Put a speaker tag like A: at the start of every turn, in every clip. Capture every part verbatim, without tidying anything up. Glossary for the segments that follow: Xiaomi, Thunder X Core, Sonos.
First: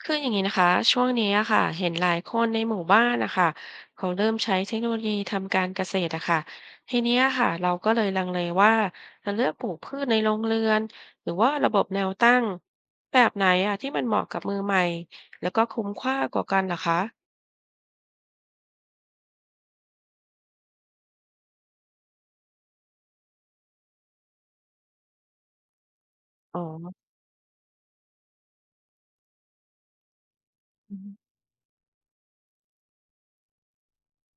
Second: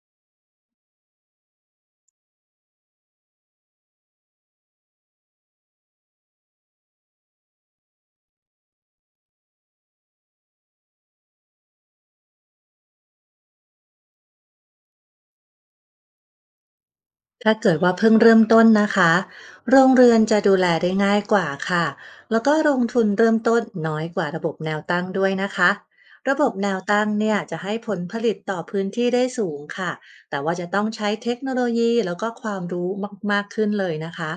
A: คืออย่างนี้นะคะช่วงนี้อะค่ะเห็นหลายคนในหมู่บ้านนะคะเขาเริ่มใช้เทคโนโลยีทำการเกษตรอะค่ะทีเนี้ยค่ะเราก็เลยลังเลว่าจะเลือกปลูกพืชในโรงเรือนหรือว่าระบบแนวตั้งแบบไหนอะที่มันเหมาะกับมือใหม่แล้วก็คุ้มค่ากว่ากันเหรอคะ
B: ถ้าเกิดว่าเพิ่งเริ่มต้นนะคะโรงเรือนจะดูแลได้ง่ายกว่าค่ะแล้วก็ลงทุนเริ่มต้นน้อยกว่าระบบแนวตั้งด้วยนะคะ ระบบ
A: อ๋อ
B: แนวตั้งเนี่ยจะให้ผลผลิตต่อพื้นที่ได้สูงค่ะแต่ว่าจะต้องใช้เทคโนโลยีแล้วก็ความรู้มากๆขึ้นเลยนะคะ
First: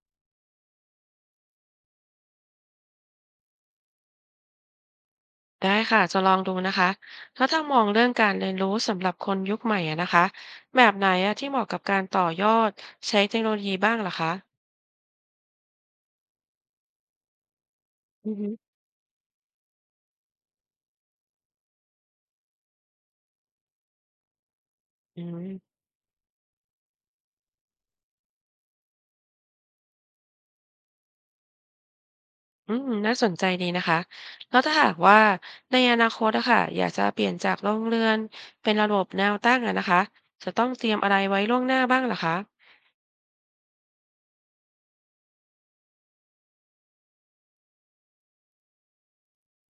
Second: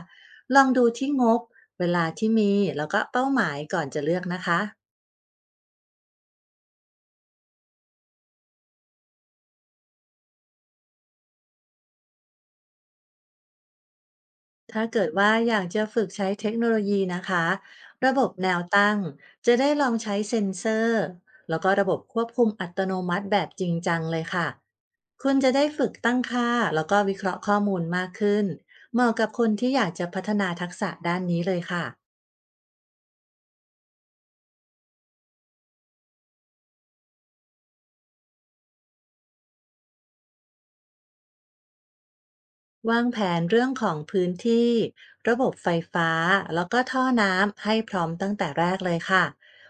B: ลองดูที่งบเวลาที่มีแล้วก็เป้าหมายก่อนจะเลือกนะคะ
A: ได้ค่ะจะลองดูนะคะแล้วถ้ามองเรื่องการเรียนรู้สำหรับคนยุคใหม่อะนะคะแบบไหนอะที่เหมาะกับการต่อยอดใช้เทคโนโลยีบ้างเหรอคะ
B: ถ้าเกิดว่าอยากจะฝึกใช้เทคโนโลยีนะคะระบ
A: อื
B: บ
A: อฮึ
B: แนวตั้งจะได้ลองใช้เซ็นเซอร์แล้วก็ระบบควบคุมอัตโนมัติแบบจริงจังเลยค่ะ
A: อื
B: คุณจะได้
A: ม
B: ฝึกตั้งค่าแล้วก็วิเคราะห์ข้อมูลมากขึ้นเหมาะกับคนที่อยากจะพัฒนาทักษะด้านนี้เลยค่ะ
A: อืมน่าสนใจดีนะคะแล้วถ้าหากว่าในอนาคตอะค่ะอยากจะเปลี่ยนจากโรงเรือนเป็นระบบแนวตั้งอะนะคะจะต้องเตรียมอะไรไว้ล่วงหน้าบ้างเหรอคะ
B: วางแผนเรื่องของพื้นที่ระบบไฟฟ้าแล้วก็ท่อน้ำให้พร้อมตั้งแต่แรกเลยค่ะ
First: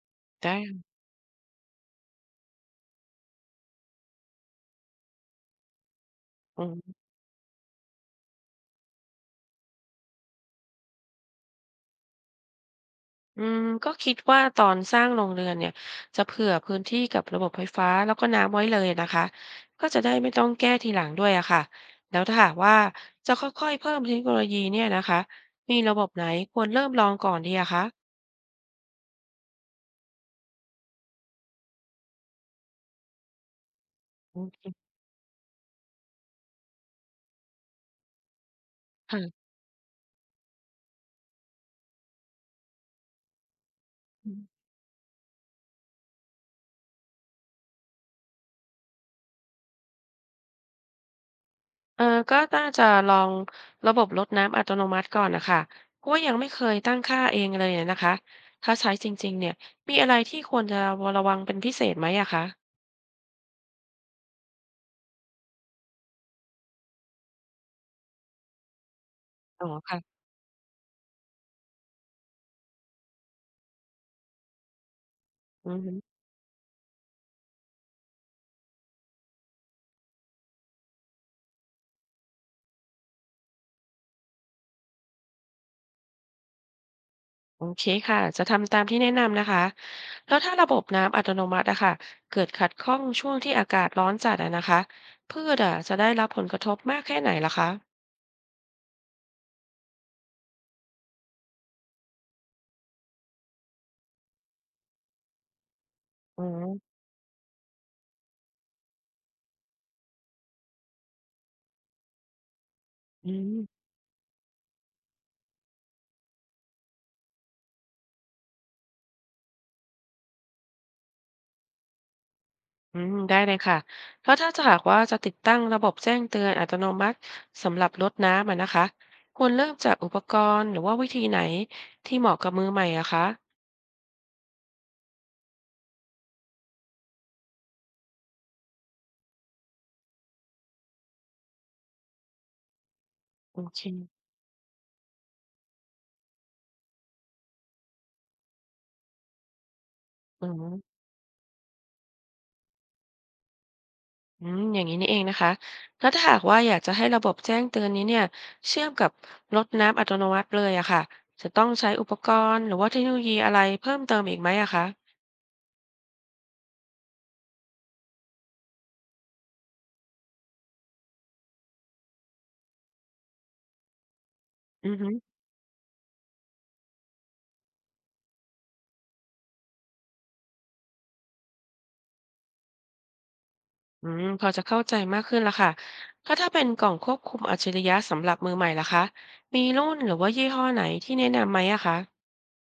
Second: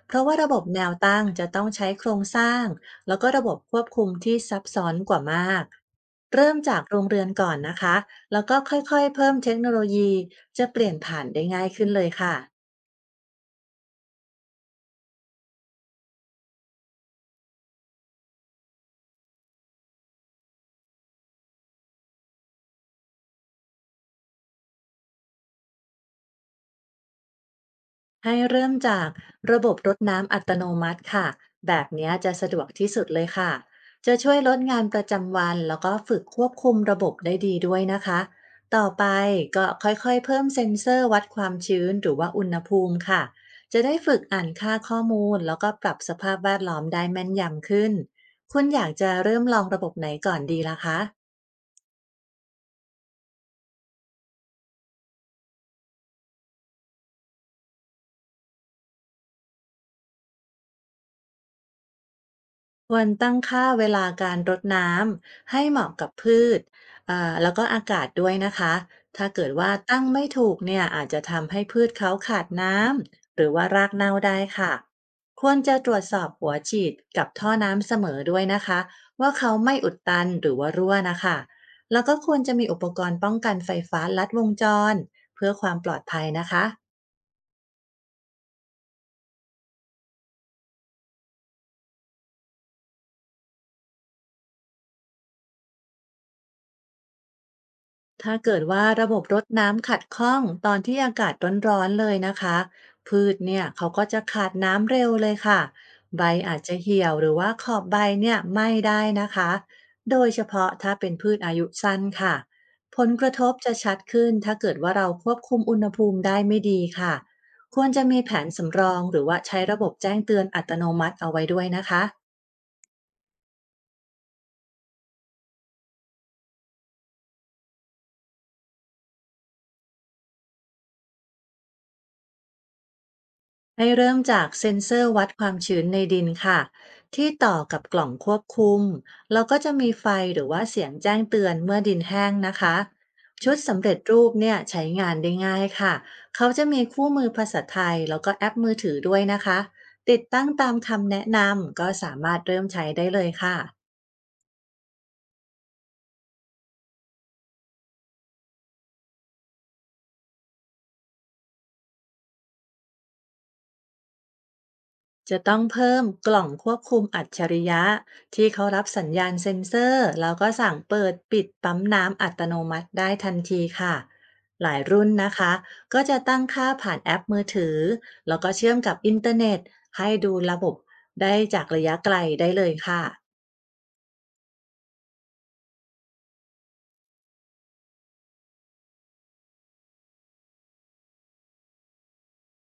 B: เพราะว่า
A: ได
B: ระบบแน
A: ้
B: วตั้งจะต้องใช้โครงสร้างแล้วก็ระบบควบคุมที่ซับซ้อนกว่ามากเริ่ม
A: อื
B: จาก
A: ม
B: โรงเรือนก่อนนะคะแล้วก็ค่อยๆเพิ่มเทคโนโลยีจะเปลี่ยนผ่านได้ง่ายขึ้นเลยค่ะ
A: อืมก็คิดว่าตอนสร้างโรงเรือนเนี่ยจะเผื่อพื้นที่กับระบบไฟฟ้าแล้วก็น้ำไว้เลยนะคะก็จะได้ไม่ต้องแก้ทีหลังด้วยอะค่ะแล้วถ้าหากว่าจะค่อยๆเพิ่มเทคโนโลยีเนี่ยนะคะมีระบบไหนควรเริ่มลองก่อนดีอะคะ
B: ให้เริ่มจากระบบรดน้ำอัตโนมัติค่ะแบบเนี้ยจะสะดวกที่สุดเลยค่ะจะช่วย
A: อื
B: ลด
A: ม
B: งานประจำวันแล้วก็ฝึกควบคุมระบบได้ดีด้วยนะคะต่อไป
A: ค่ะ
B: ก็ค่อยๆเพิ่มเซ็นเซอร์วัดความชื้นหรือว่าอุณหภูมิค่ะจะได้ฝึกอ่านค่าข้อมูลแล้วก็ปรับสภาพแวดล้อมได้แม่นยำขึ้นคุณอยากจะเริ่มลองระบบไหนก่อนดีล่ะคะ
A: เออก็น่าจะลองระบบรดน้ำอัตโนมัติก่อนนะคะเพราะว่ายังไม่เคยตั้งค่าเองเลยอะนะคะถ้าใช้จริงๆเนี่ยมีอะไรที่ควรจะระวังเป็นพิเศษไหมอะคะ
B: ควรตั้งค่าเวลาการรดน้ำให้เหมาะกับพืชเอ่อแล้วก็อากาศด้วยนะคะ ถ้าเกิด
A: อ๋อ
B: ว่าตั้ง
A: ค่ะ
B: ไม่ถูกเนี่ยอาจจะทำให้พืชเขาขาดน้ำหรือว่ารากเน่าได้ค่ะ ควร
A: อื
B: จะ
A: อ
B: ตรวจ
A: ฮึ
B: สอบหัวฉีดกับท่อน้ำเสมอด้วยนะคะว่าเขาไม่อุดตันหรือว่ารั่วนะคะ แล้วก็ควรจะมีอุปกรณ์ป้องกันไฟฟ้าลัดวงจรเพื่อความปลอดภัยนะคะ
A: โอเคค่ะจะทำตามที่แนะนำนะคะแล้วถ้าระบบน้ำอัตโนมัติอะค่ะเกิดขัดข้องช่วงที่อากาศร้อนจัดอะนะคะพืชอะจะได้รับผลกระทบมากแค่ไหนล่ะคะ
B: ถ้าเกิดว่าระบบรดน้ำขัดข้องตอนที่อากาศร้อนๆเลยนะคะพืชเนี่ยเขาก็จะขาดน้ำเร็วเลยค่ะใบ
A: อ๋อ
B: อาจจะเหี่ยวหรือว่าขอบใบเนี่ยไหม้ได้นะคะโดยเฉพาะถ้าเป็นพืชอายุสั้นค่ะผลก
A: อื
B: ระทบ
A: ม
B: จะชัดขึ้นถ้าเกิดว่าเราควบคุมอุณหภูมิได้ไม่ดีค่ะควรจะมีแผนสำรองหรือว่าใช้ระบบแจ้งเตือนอัตโนมัติเอาไว้ด้วยนะคะ
A: อืมได้เลยค่ะ เพร้ะถ้าจะหากว่าจะติดตั้งระบบแจ้งเตือนอัตโนมัติสำหรับรดน้ำอะนะคะควรเริ่มจากอุปกรณ์หรือว่าวิธีไหนที่เหมาะกับมือใหม่อะคะ
B: ให้เริ่มจากเซ็นเซอร์วัดความชื้นในดินค่ะที่ต่อกับกล่องควบคุมแล้วก็จะมีไฟหรือว่าเสียงแจ้งเตือนเมื่อดินแห้งนะคะชุด
A: โอ
B: สำ
A: เค
B: เร็จรูปเนี่ยใช้งานได้ง่ายค่ะเขาจะมีคู่มือภาษาไทยแล้วก็แอปมือถือด้วยนะคะติดตั้
A: อื
B: งตาม
A: ม
B: คำแนะนำก็สามารถเริ่มใช้ได้เลยค่ะ
A: อืมอย่างนี้นี่เองนะคะแล้วถ้าหากว่าอยากจะให้ระบบแจ้งเตือนนี้เนี่ยเชื่อมกับรถน้ำอัตโนมัติเลยอะค่ะจะต้องใช้อุปกรณ์หรือว่าเทคโนโลยีอะไรเพิ่มเติมอีกไหมอะคะ
B: จะต้องเพิ่มกล่องควบคุมอัจฉริยะที่เขารับสัญญาณเซ็นเซอร์แล้วก็สั่งเปิดปิดปั๊มน้ำอัตโนมัติได้ทันทีค่ะหลาย
A: อื
B: รุ่น
A: ม
B: นะคะก็จะตั้งค่าผ่านแอปมือถือแล้วก็เชื่อมกับอินเทอร์เน็ตให้ดูระบบได้จากระยะไกลได้เลยค่ะ
A: อืมพอจะเข้าใจมากขึ้นแล้วค่ะถ้าถ้าเป็นกล่องควบคุมอัจฉริยะสำหรับมือใหม่ล่ะคะมีรุ่นหรือว่ายี่ห้อไหนที่แนะนำไหมอะคะ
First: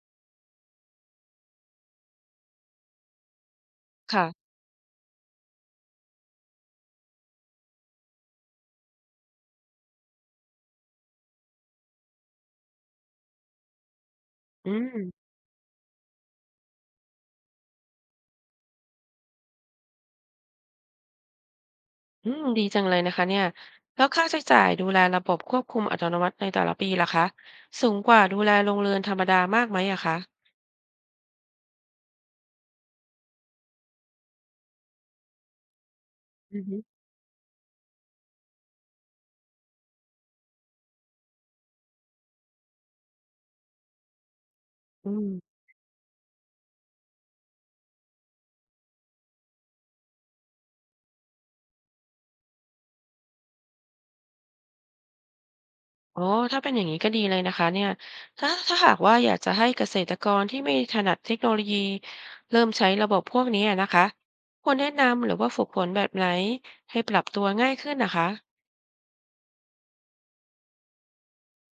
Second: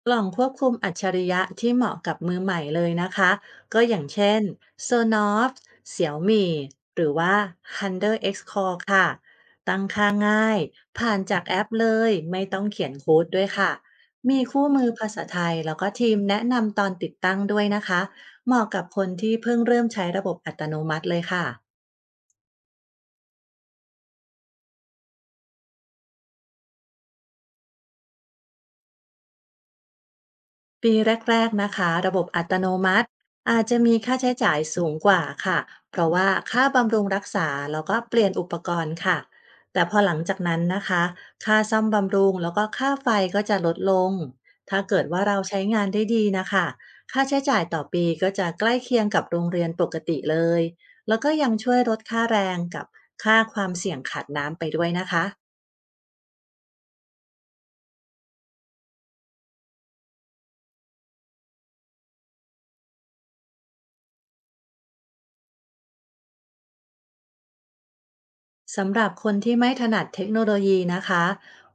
B: กล่องควบคุมอัจฉริยะที่เหมาะกับมือใหม่เลยนะคะก็อย่าง
A: ค่ะ
B: เช่น โซนอส เสียวมี่ หรือว่า ธันเดอร์ เอ็กซ์ คอร์ ค่ะตั้งค่าง่ายผ่านจากแอปเลยไม่ต้องเขียนโค้ดด้วยค่ะมีคู่
A: อื
B: มือภาษา
A: ม
B: ไทยแล้วก็ทีมแนะนำตอนติดตั้งด้วยนะคะเหมาะกับคนที่เพิ่งเริ่มใช้ระบบอัตโนมัติเลยค่ะ
A: อืม ดีจังเลยนะคะเนี่ย แล้วค่าใช้จ่ายดูแลระบบควบคุมอัตโนมัติในแต่ละปีล่ะคะสูงกว่าดูแลโรงเรือนธรรมดามากไหมอะคะ
B: ปีแรกๆนะคะระบบอัตโนมัติอาจจะมีค่าใช้จ่ายสูงกว่าค่ะเพราะว่า
A: อื
B: ค่า
A: อฮึ
B: บำรุงรักษาแล้วก็เปลี่ยนอุปกรณ์ค่ะแต่พอหลังจากนั้นนะคะค่าซ่อมบำรุงแล้วก็ค่าไฟก็จะลดลงถ้าเกิด
A: อื
B: ว่า
A: ม
B: เราใช้งานได้ดีนะคะค่าใช้จ่ายต่อปีก็จะใกล้เคียงกับโรงเรียนปกติเลยแล้วก็ยังช่วยลดค่าแรงกับค่าความเสี่ยงขาดน้ำไปด้วยนะคะ
A: อ๋อถ้าเป็นอย่างนี้ก็ดีเลยนะคะเนี่ยถ้าถ้าหากว่าอยากจะให้เกษตรกรที่ไม่ถนัดเทคโนโลยีเริ่มใช้ระบบพวกนี้อะนะคะควรแนะนำหรือว่าฝึกฝนแบบไหนให้ปรับตัวง่ายขึ้นนะคะ
B: สำหรับคนที่ไม่ถนัดเทคโนโลยีนะคะ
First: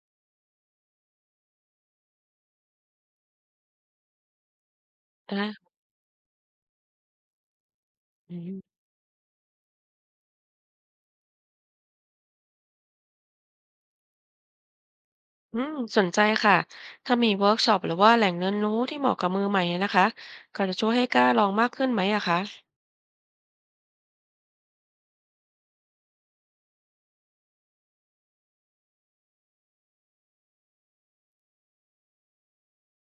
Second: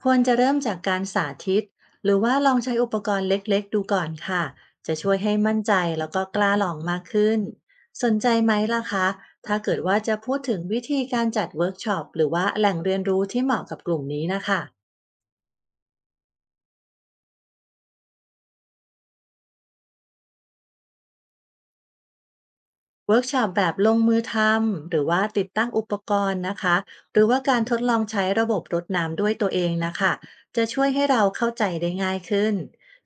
B: ควรจะเริ่มจากการสาธิตหรือว่าลองใช้อุปกรณ์เล็กๆดูก่อนค่ะจะช่วยให้
A: อ่
B: มั่น
A: า
B: ใจแล้วก็กล้าลองมากขึ้นสนใจ
A: อื
B: ไหม
A: ม
B: ล่ะคะถ้าเกิดว่าจะพูดถึงวิธีการจัดเวิร์กช็อปหรือว่าแหล่งเรียนรู้ที่เหมาะกับกลุ่มนี้นะคะ
A: อืมสนใจค่ะ ถ้ามีเวิร์กช็อปหรือว่าแหล่งเรียนรู้ที่เหมาะกับมือใหม่นะคะก็จะช่วยให้กล้าลองมากขึ้นไหมอะคะ
B: เวิร์กช็อปแบบลงมือทำหรือว่าติดตั้งอุปกรณ์นะคะหรือว่าการทดลองใช้ระบบรดน้ำด้วยตัวเองนะคะจะช่วยให้เราเข้าใจได้ง่ายขึ้น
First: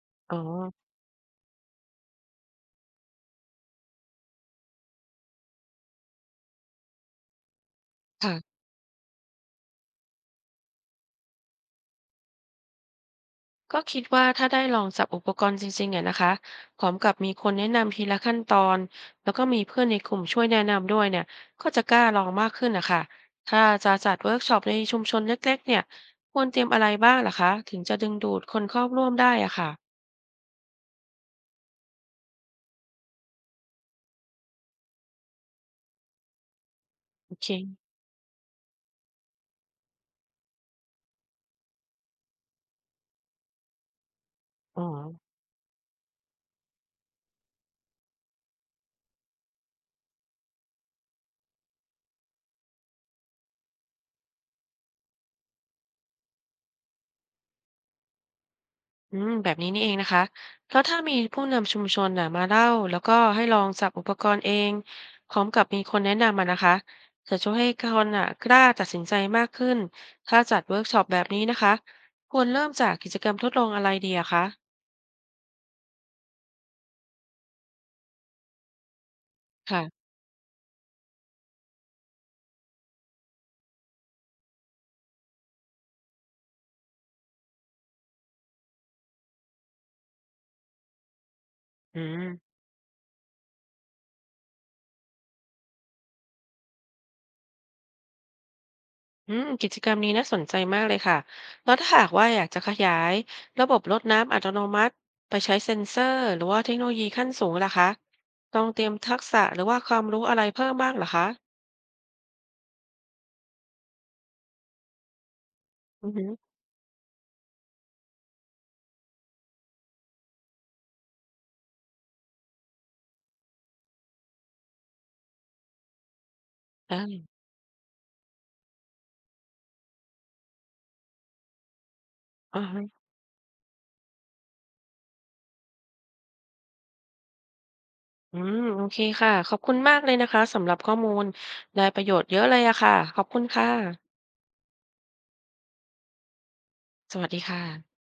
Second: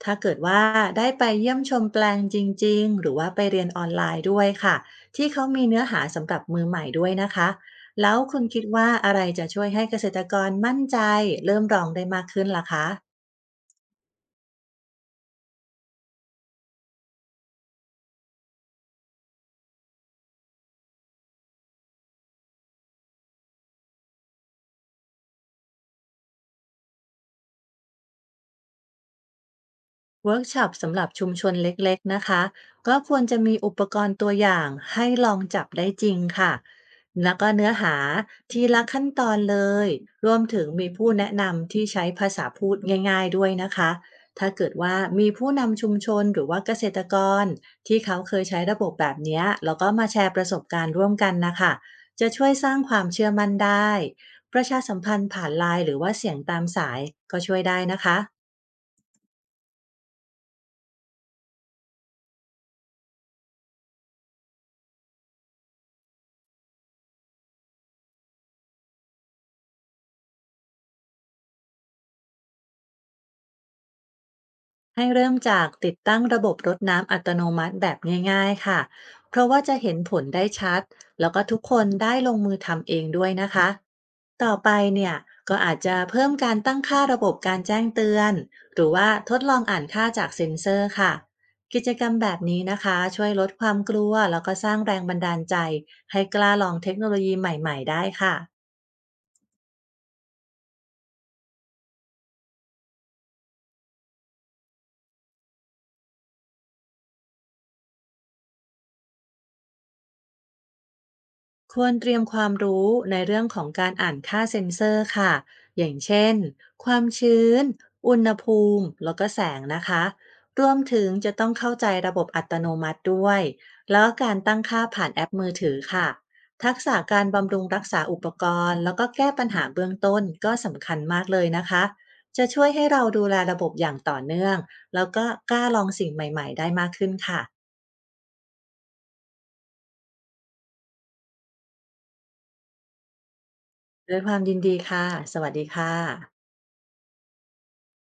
B: ถ้าเกิ
A: อ๋อ
B: ดว่าได้ไปเยี่ยมชมแปลงจริงๆหรือว่าไปเรียนออนไลน์ด้วยค่ะที่เขามีเนื้อหาสำหรับมือใหม่ด้วยนะคะแล้วคุณ
A: ค่ะ
B: คิดว่าอะไรจะช่วยให้เกษตรกรมั่นใจเริ่มลองได้มากขึ้นล่ะคะ
A: ก็คิดว่าถ้าได้ลองจับอุปกรณ์จริงๆเนี่ยนะคะพร้อมกับมีคนแนะนำทีละขั้นตอน แล้วก็มีเพื่อนในกลุ่มช่วยแนะนำด้วยเนี่ย ก็จะกล้าลองมากขึ้นนะคะถ้าจะจัดเวิร์กช็อปในชุมชนเล็กๆเนี่ย ควรเตรียมอะไรบ้างล่ะคะ ถึงจะดึงดูดคนเข้าร่วมได้อะค่ะ
B: เวิร์กช็อปสำหรับชุมชนเล็กๆนะคะก็ควรจะมีอุปกรณ์ตัวอย่างให้ลองจับได้จริงค่ะ
A: โอ
B: แล้ว
A: เค
B: ก็เนื้อหาทีละขั้นตอนเลยรวมถึงมีผู้แนะนำที่ใช้ภาษาพูดง่ายๆด้วยนะคะถ้าเกิด
A: อ๋อ
B: ว่ามีผู้นำชุมชนหรือว่าเกษตรกรที่เขาเคยใช้ระบบแบบเนี้ยแล้วก็มาแชร์ประสบการณ์ร่วมกันนะคะจะช่วยสร้างความเชื่อมั่นได้ประชาสัมพันธ์ผ่านไลน์หรือว่าเสียงตามสายก็ช่วยได้นะคะ
A: อืมแบบนี้นี่เองนะคะ แล้วถ้ามีผู้นำชุมชนน่ะมาเล่าแล้วก็ให้ลองสับอุปกรณ์เองพร้อมกับมีคนแนะนำมานะคะ จะช่วยให้คนน่ะกล้าตัดสินใจมากขึ้น ถ้าจัดเวิร์กช็อปแบบนี้นะคะ ควรเริ่มจากกิจกรรมทดลองอะไรดีอะคะ
B: ให้เริ่มจากติดตั้งระบบรดน้ำอัตโนมัติแบบง่ายๆค่ะ เพราะว่าจะเห็น
A: ค่ะ
B: ผลได้ชัดแล้วก็ทุกคนได้ลงมือทำเองด้วยนะคะ ต่อไปเนี่ยก็อาจจะเพิ่มการตั้งค่าระบบการแจ้งเตือนหรือว่าทดลองอ่านค่าจากเซ็นเซอร์ค่ะ กิจ
A: อื
B: กรรม
A: ม
B: แบบนี้นะคะช่วยลดความกลัวแล้วก็สร้างแรงบันดาลใจให้กล้าลองเทคโนโลยีใหม่ๆได้ค่ะ
A: อืมกิจกรรมนี้น่าสนใจมากเลยค่ะแล้วถ้าหากว่าอยากจะขยายระบบรดน้ำอัตโนมัติไปใช้เซ็นเซอร์หรือว่าเทคโนโลยีขั้นสูงล่ะคะต้องเตรียมทักษะหรือว่าความรู้อะไรเพิ่มบ้างเหรอคะ
B: ควรเตรียมความรู้ในเรื่องของการอ่านค่าเซ็นเซอร์ค่ะ อย่าง
A: อือฮึ
B: เช่นความชื้นอุณหภูมิแล้วก็แสงนะคะรวมถึงจะต้องเข้าใจระบบอัตโนมัติด้วยแล้วก็การตั้งค่าผ่านแอปมือถือค่ะทักษะการ
A: อ
B: บำรุงรักษาอุปกรณ์ แล้วก็แก้ปัญหาเบื้องต้นก็สำคัญมากเลยนะคะจะ
A: อา
B: ช่วย
A: ฮะ
B: ให้เราดูแลระบบอย่างต่อเนื่องแล้วก็กล้าลองสิ่งใหม่ๆได้มากขึ้นค่ะ
A: อืมโอเคค่ะขอบคุณมากเลยนะคะสำหรับข้อมูลได้ประโยชน์เยอะเลยอะค่ะขอบคุณค่ะ
B: ด้วยความยินดีค่ะสวัสดีค่ะ
A: สวัสดีค่ะ